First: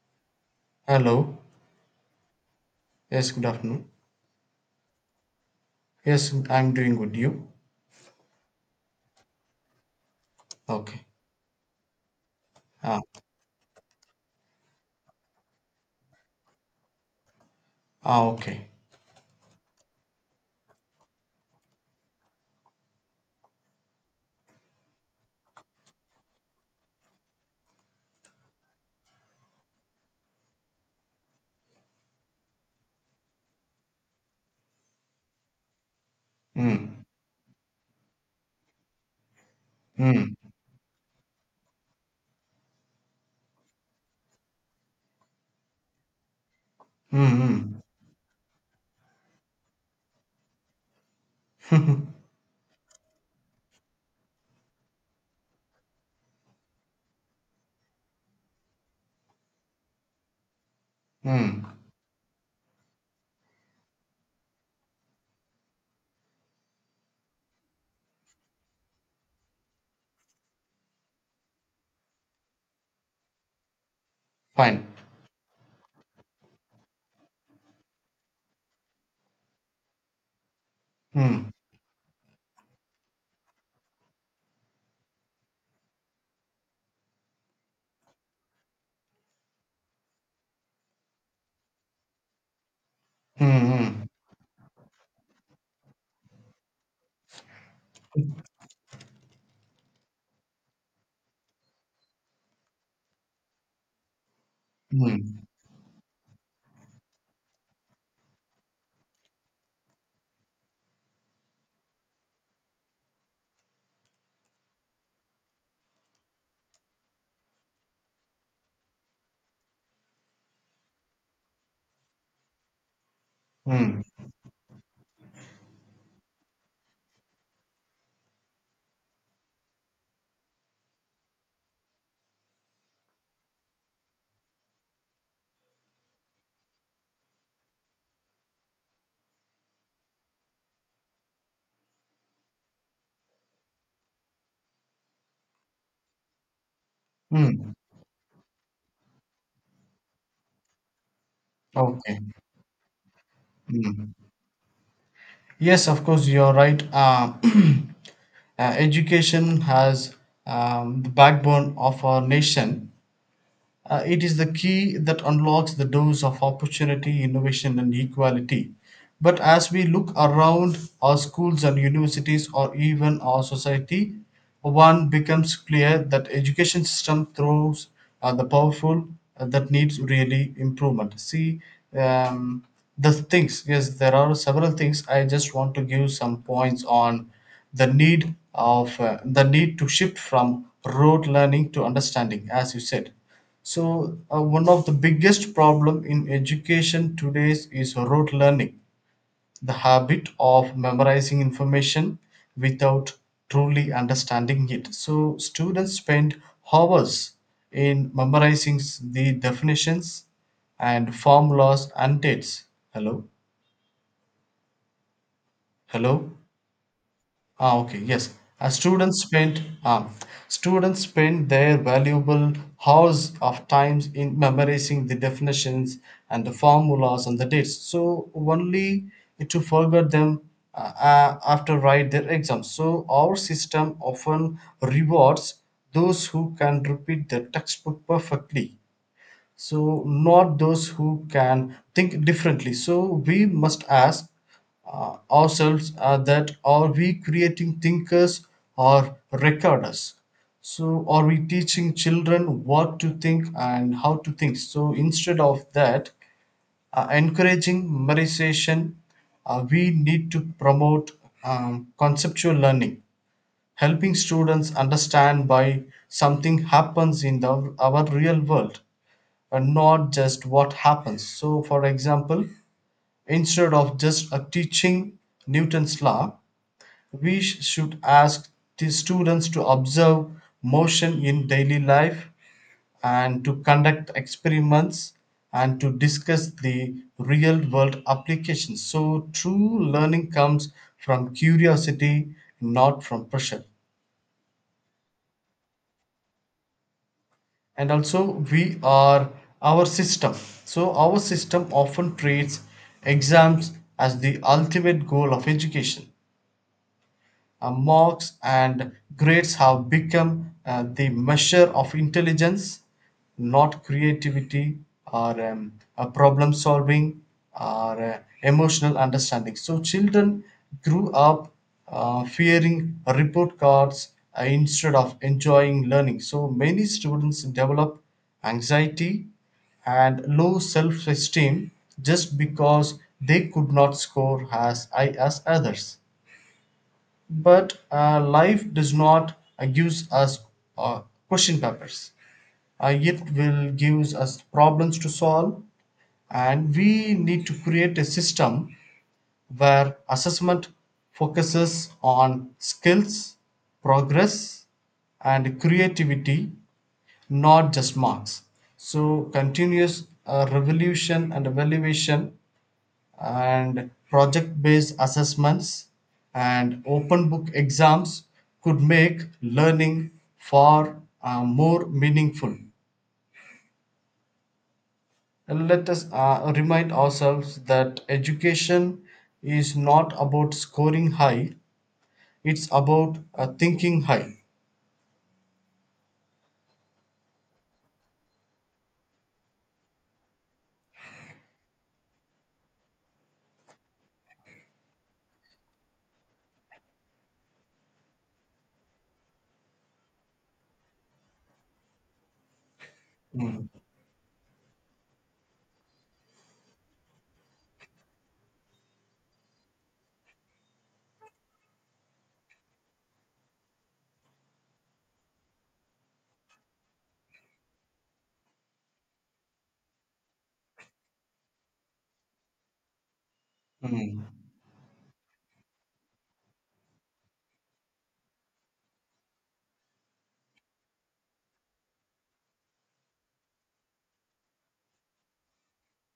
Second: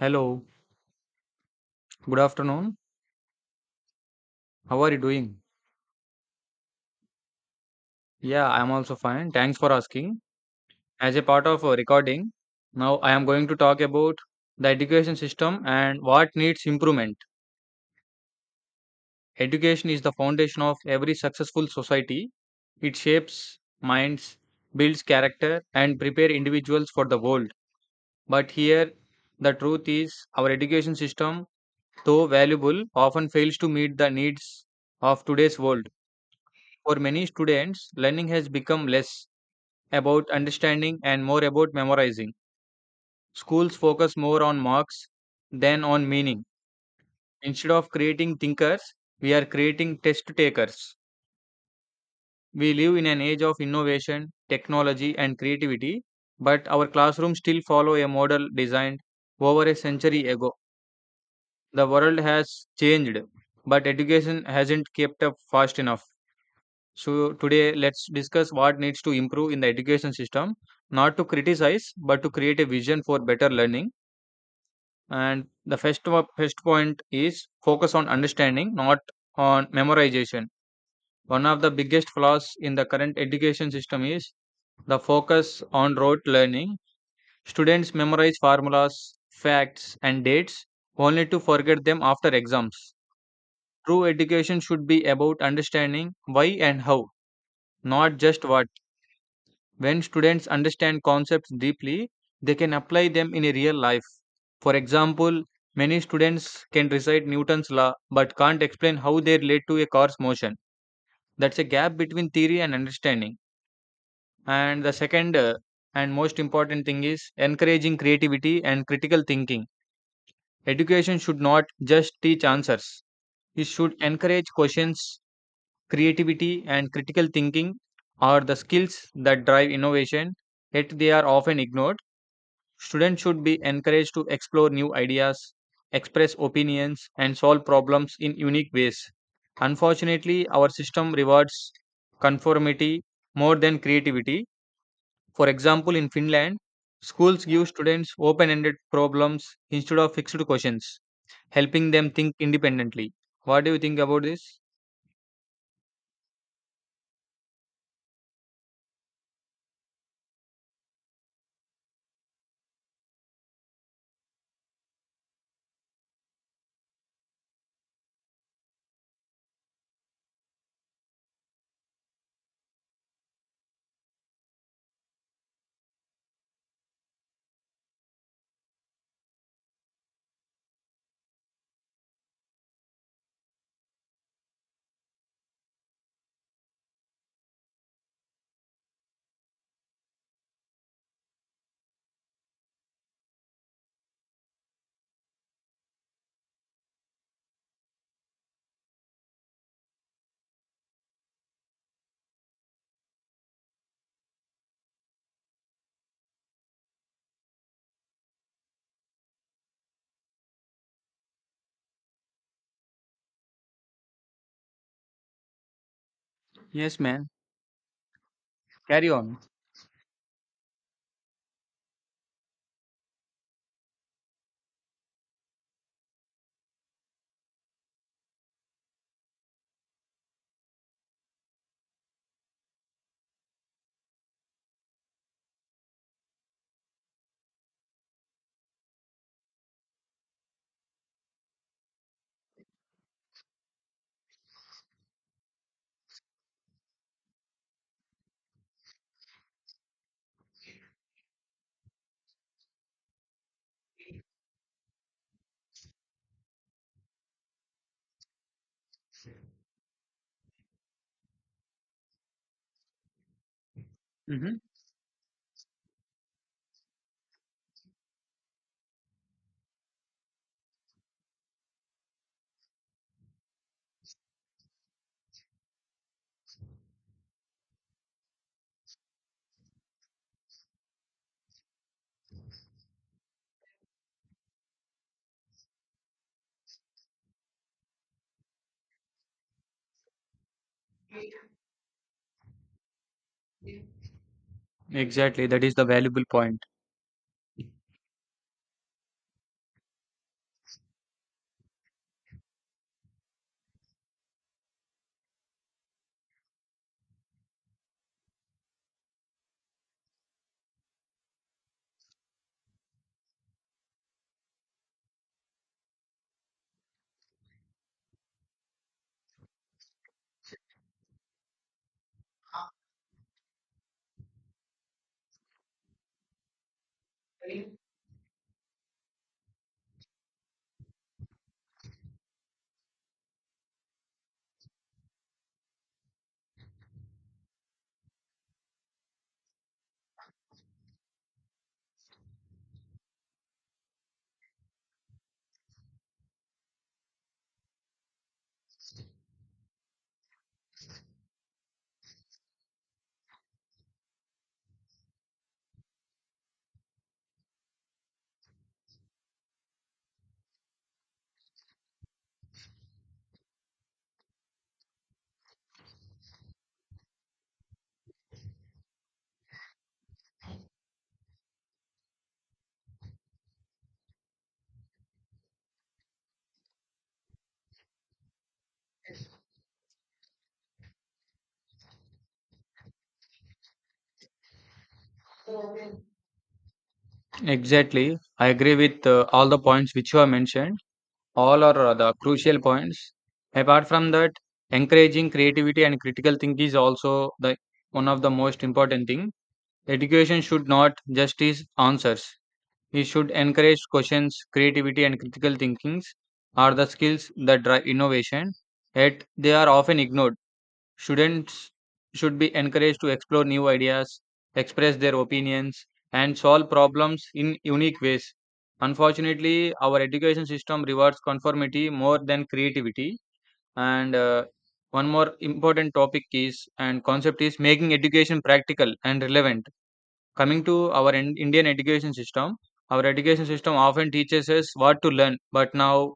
Hello, Hello. good afternoon. Yes, good afternoon. How are you doing? Yes, I'm doing good. You? Yeah, I'm also fine. Thanks for asking. Okay. As a part of a recording, now Ah, I am going to talk about the education system and what needs improvement. ah okay. Education is the foundation of every successful society. It shapes minds, builds character, and prepare individuals for the world. But here, the truth is our education system, though valuable, often fails to meet the needs of today's world. For Mm, many students, learning has become less about mm, understanding and more about memorizing. Schools focus more on marks than on meaning. Instead mm, of creating thinkers, we are creating test takers. mm, We live in an age of innovation, technology, and creativity, but our classrooms still follow a model designed over a century ago. mm. The world has changed, but education hasn't kept up fast enough. So, today let's discuss what needs to improve in the education system, not to criticize, but to create a vision for better learning. Fine. And the first point is focus on understanding, not on memorization. One Mm, of the biggest flaws in the current education system is the focus on rote learning. Students memorize formulas, facts, and dates only to forget them after exams. mm, True mm, education should be about understanding why and how, not just what. When students understand concepts deeply, they can apply them in a real life. For example, mm, many students can recite Newton's law but can't explain how they relate to a car's motion. That's a gap between theory and understanding. And the second and most important thing is encouraging creativity and critical thinking. Education should not just teach answers, it should mm, encourage questions, creativity, and critical thinking are the skills that drive innovation, yet they are often ignored. Students should be encouraged to explore new ideas, express opinions, and solve problems in unique ways. Unfortunately, our system rewards conformity more than creativity. For example, in Finland, schools give mm. students open ended problems instead of fixed questions, helping them Okay. think independently. What do you think Mm. about this? Yes, of course, you're right. Education has the backbone of our nation. It is the key that unlocks the doors of opportunity, innovation, and equality. But as we look around our schools and universities or even our society, one becomes clear that education system throws the powerful that needs really improvement. See, um, the things, yes, there are several things. I just want to give some points on the need of the need to shift from rote learning to understanding, as you said. So one of the biggest problem in education today is rote learning, the habit of memorizing information without truly understanding it. So students spend hours in memorizing the definitions and formulas and dates. Hello, hello. Yes, man. Ah, okay, yes. Carry Students on. spent um, students spend their valuable hours of times in memorizing the definitions and the formulas and the dates. So only to forget them after write their exams. So our system often rewards those who can repeat the textbook perfectly, so not those who can think differently. So we must ask ourselves that are we creating thinkers or recorders? So are we teaching children what to think and how to think? So instead of that encouraging memorization, we need to promote conceptual learning, helping Hmm. students understand why something happens in our real world and not just what happens. So, for example, instead of just teaching Newton's law, we should ask the students to observe motion in daily life and to conduct experiments and to discuss the real world applications. So, true learning comes from curiosity, not from pressure. Exactly. That is the valuable point. And also, we are our system, so our system often treats exams as the ultimate goal of education. Marks and grades have become the measure of intelligence, not creativity or problem solving or emotional understanding. So, children grew up fearing report cards instead of enjoying learning. So, many students develop anxiety and low self esteem just because they could not score as high as others. But life does not gives us uh, question papers. It will gives us problems to solve, and we need to create a system where assessment focuses on skills, progress, and creativity, not just marks. So continuous revolution and evaluation and project based assessments and open book exams could make learning far more meaningful. And let us remind ourselves that education is not about scoring high, it's about thinking high. Exactly. I agree with all the points which you have mentioned. All are the crucial points. Apart from that, encouraging creativity and critical thinking is also the one of the most important thing. Education should not just is answers, it should encourage questions. Creativity and critical thinkings are the skills that drive innovation, yet they are often ignored. Students should be encouraged to explore new ideas, express their opinions, and solve problems in unique ways. Unfortunately, our education system rewards conformity more than creativity. And Mm. One more important topic is and concept is making education practical and relevant. Coming to our Indian education system, our education system often teaches us what to learn,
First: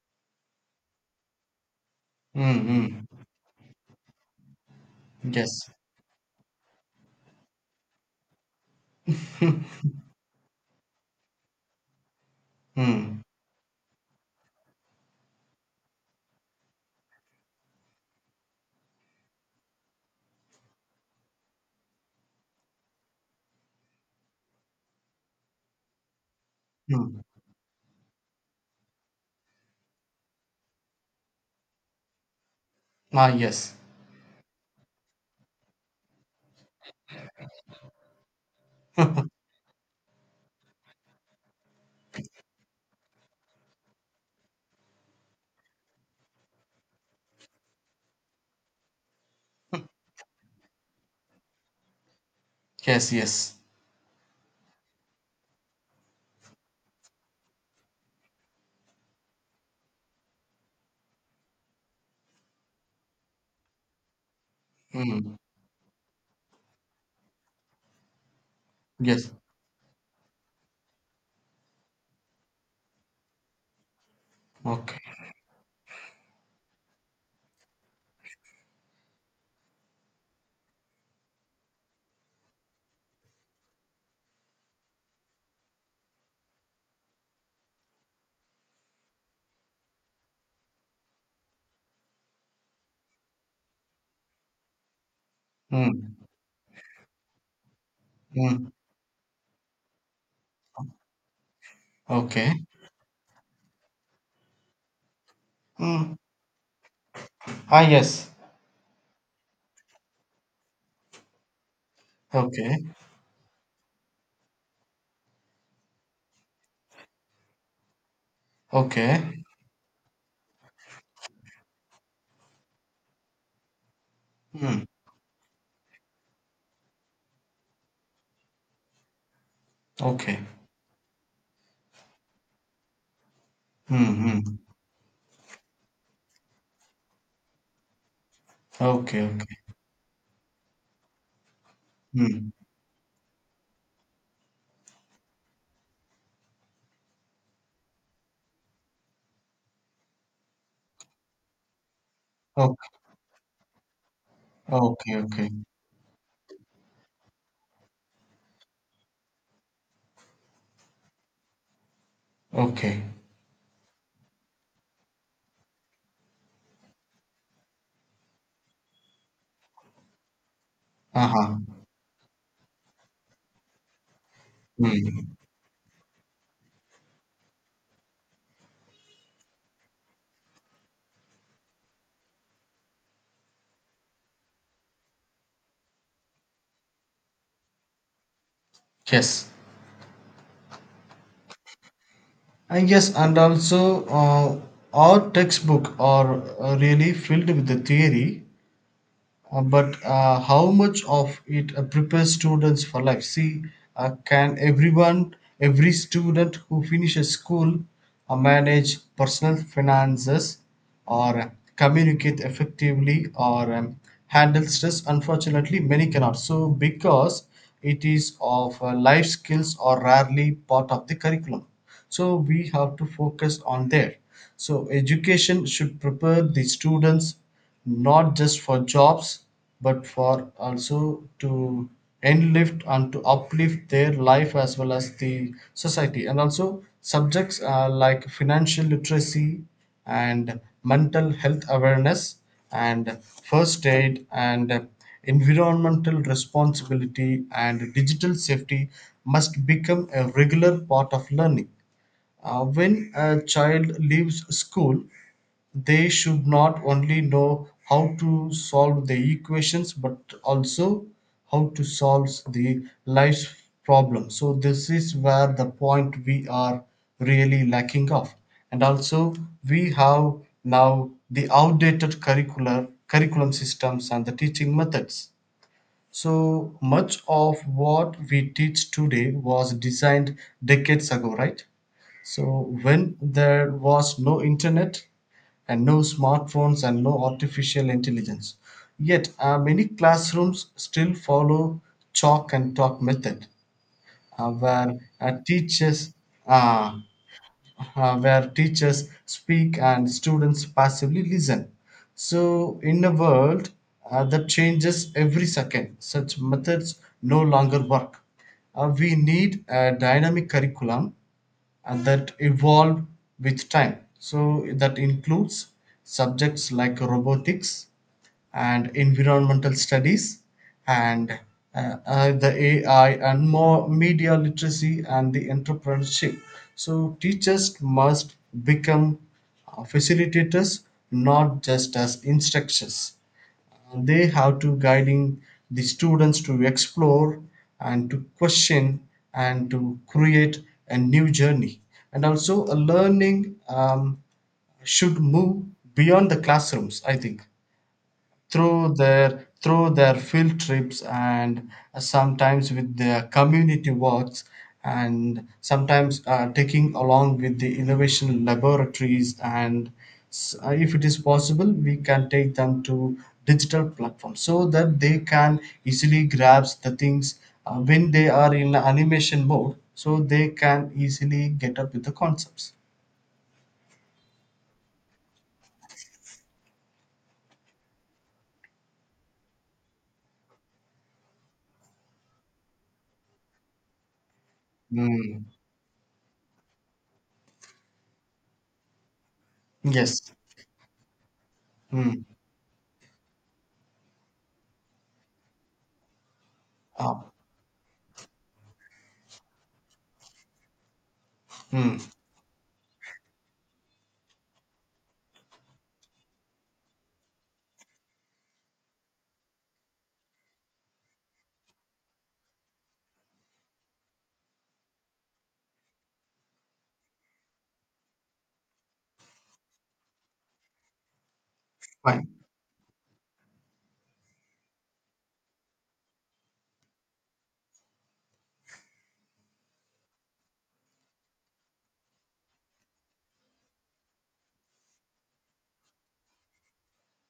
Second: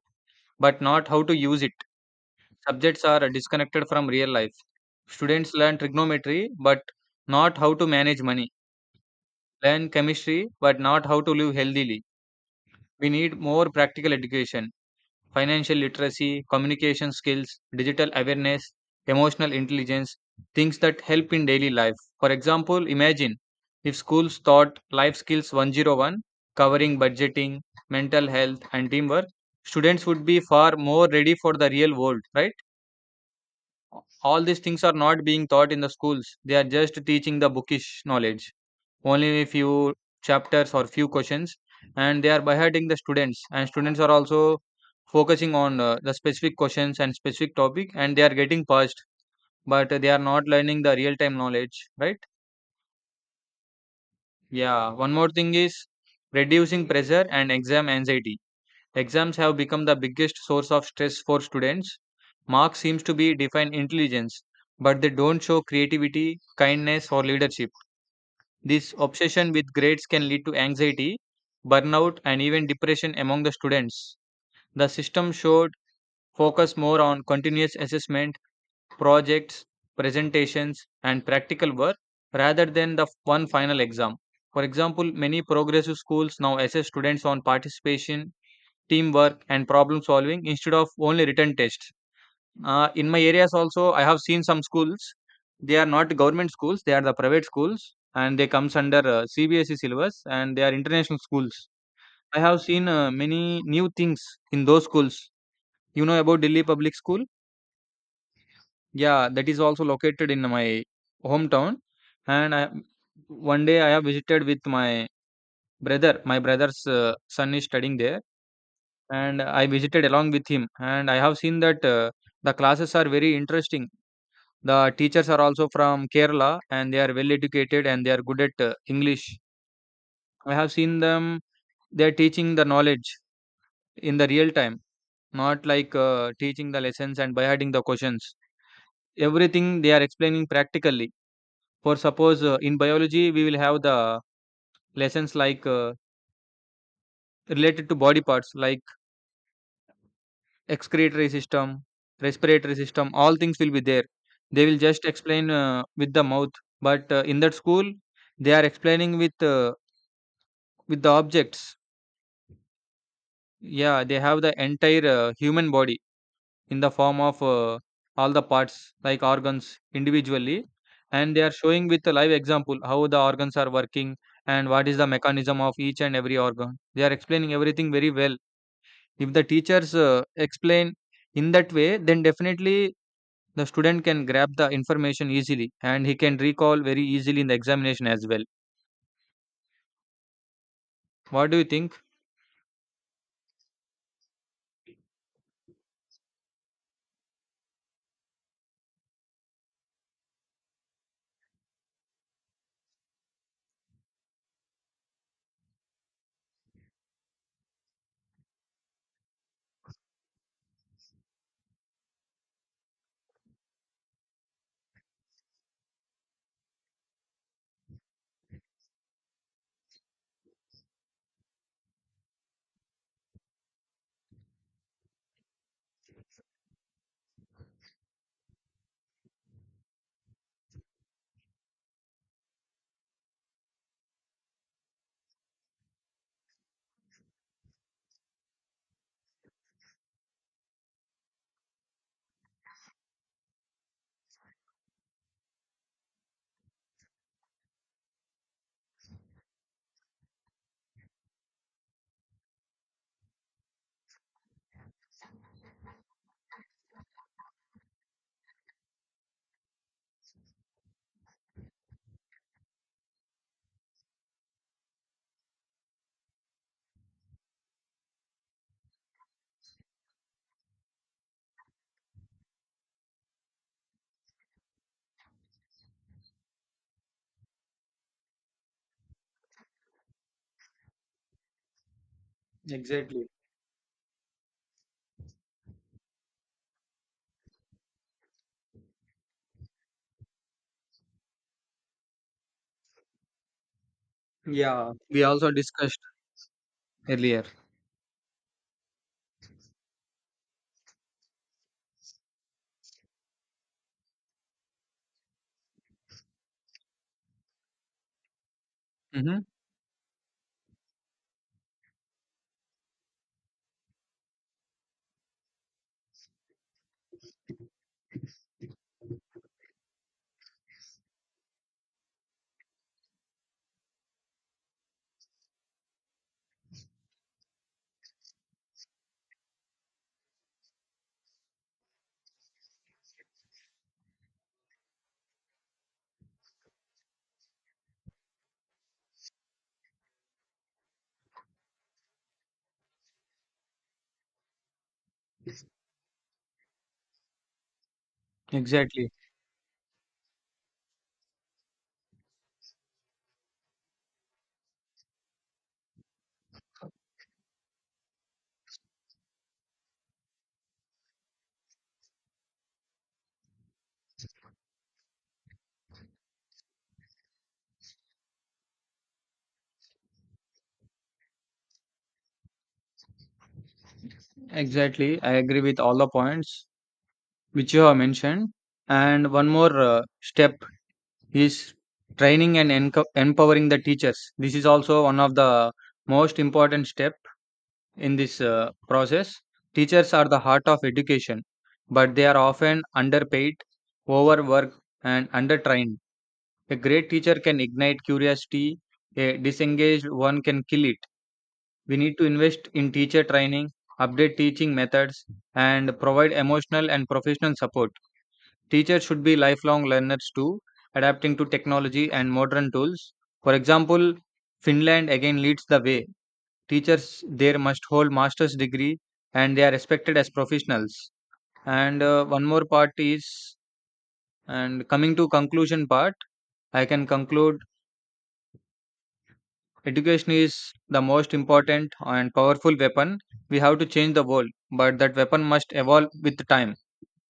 but not how to use it. Mm, Subjects mm. are disconnected from real life. Students Yes. learn trigonometry, but not how to manage money. Learn chemistry, but not how to live healthily. We Mm. need more practical education, financial literacy, communication skills, digital awareness, emotional intelligence, things that help in daily life. For example, imagine if schools taught life skills 101, covering Mm. budgeting, mental health, and teamwork, students would be far more ready for the real world, right? Ah, yes. All these things are not being taught in the schools. They are just teaching the bookish knowledge, only few chapters or few questions, and they are beheading the students. And students are also focusing on the specific questions and specific topic, and they are getting passed, but they are not learning the real time knowledge, right? Yes, yes. Yeah, one more thing is reducing pressure and exam anxiety. Exams have become the biggest source of stress for students. Marks seems to be define intelligence, but they Mm. don't show creativity, kindness or leadership. This Yes. obsession with grades can lead to anxiety, burnout and even depression among the students. The Okay. system should focus more on continuous assessment, projects, presentations and practical work rather than the one final exam. For example, many progressive schools now assess students on participation, teamwork and problem solving instead of only written tests. In my areas also, I have seen some schools. They are not Mm. government schools, they are the private schools, and they Mm. comes under CBSE syllabus, and they are international schools. I Okay. have seen many new things in those schools. You Mm. know about Delhi Public School? Ah, yes. Yeah, that is also located in my hometown. And I Okay. one day I have visited with my brother. My brother's son is studying there. And Okay. I visited along with him. And I have seen that the classes are very interesting. Hmm. The teachers are also from Kerala and they are well educated, and they are good at English. Okay. I have seen them, they are teaching the knowledge Hmm. in the hmm real time, not like teaching the lessons and by hiding the questions. Okay. Okay. Everything they are explaining practically. For suppose Hmm. In biology, we will have the lessons like related to body parts, like excretory system, respiratory Okay. system, all things will be there. They will just Okay. Okay. explain with the mouth, but in that school, they are explaining with the objects. Okay. Yeah, they have the entire human body in the form of all the parts like organs individually, and they are Uh-huh. showing with a live example how the organs are working and what is the Hmm. mechanism of each and every organ. They are explaining everything very well. If the teachers explain in that way, then definitely the student can grab the information easily, and he can recall very easily in the examination as well. Yes. What do you think? I guess, and also, our textbook are really filled with the theory. But how much of it prepares students for life? See, can everyone, every student who finishes school, manage personal finances or communicate effectively or handle stress? Unfortunately, many cannot. So, because it is of life skills are rarely part of the curriculum. So, we have to focus on there. So, education should prepare the students not just for jobs but for also to enlift and to uplift their life as well as the society, and also subjects like financial literacy and mental health awareness and first aid and environmental responsibility and digital safety must become a regular part of learning. When a child leaves school, they should not only know how to solve the equations but also how to solve the life's problem. So, this is where the point we are really lacking of. And also, we have now the outdated curricular curriculum systems and the teaching methods. So, much of what we teach today was designed decades ago, right? So when Exactly. there was no internet and no smartphones and no artificial intelligence, yet many classrooms still follow chalk and talk method, uh, Yeah, where we uh, also discussed teachers uh, earlier. Where teachers speak and students passively listen. So in a world that changes every second, such methods no longer work. We Hmm. need a dynamic curriculum and that evolve with time. So that includes subjects like robotics and environmental studies and the AI and more media literacy and the entrepreneurship. So teachers must become facilitators, not just as instructors. They have to guiding the students to explore and to question and to create a new journey. And also a learning should move beyond the classrooms, I think, through Exactly. their field trips and sometimes with their community works and sometimes taking along with the innovation laboratories and if it is possible we can take them to digital platforms so that they can easily grasp the things when they are in animation mode so they can easily get up with the concepts. Exactly I agree with all the points which you have mentioned. And one more step is training and empowering the teachers. This is also one of the mm. most important step. In this process, teachers are Yes. the heart of education, but mm. they are often underpaid, overworked, and undertrained. A great Uh, teacher can ignite curiosity, a disengaged one can kill it. We mm. need to invest in teacher training, update teaching methods, and provide emotional and professional support. Teachers should be lifelong learners too, adapting to technology and modern tools. For example, Finland again leads the way. Teachers there must hold master's degree, and they are respected as professionals. And Fine. one more part is and coming to conclusion part, I can conclude education is the most important and powerful weapon. We have to change the world, but that weapon must evolve with time.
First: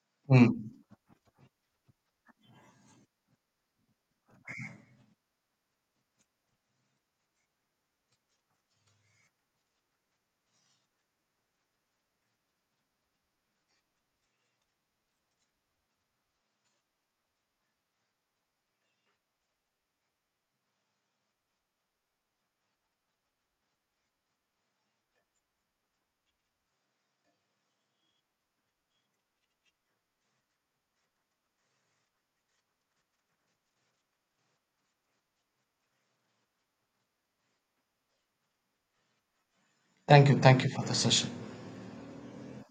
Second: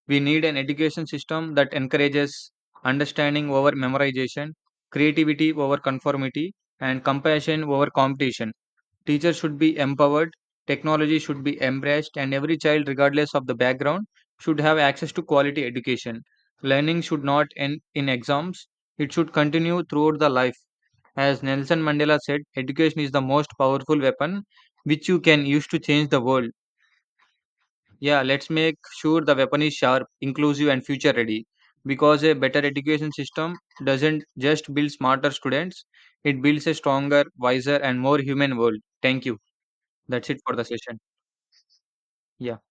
We need an mm. education system that encourages understanding over memorization, creativity over conformity, and compassion over competition. Teachers should be empowered, technology should be embraced, and every child, regardless of the background, should have access to quality education. Learning should not end in exams, it should continue throughout the life. As Nelson Mandela said, education is the most powerful weapon which you can use to change the world. Yeah, let's make sure the weapon is sharp, inclusive, and future ready. Because a better education system doesn't just build smarter students, it builds a stronger, wiser, and more human world. Thank you. That's it for Thank the you for the session. session. Yeah.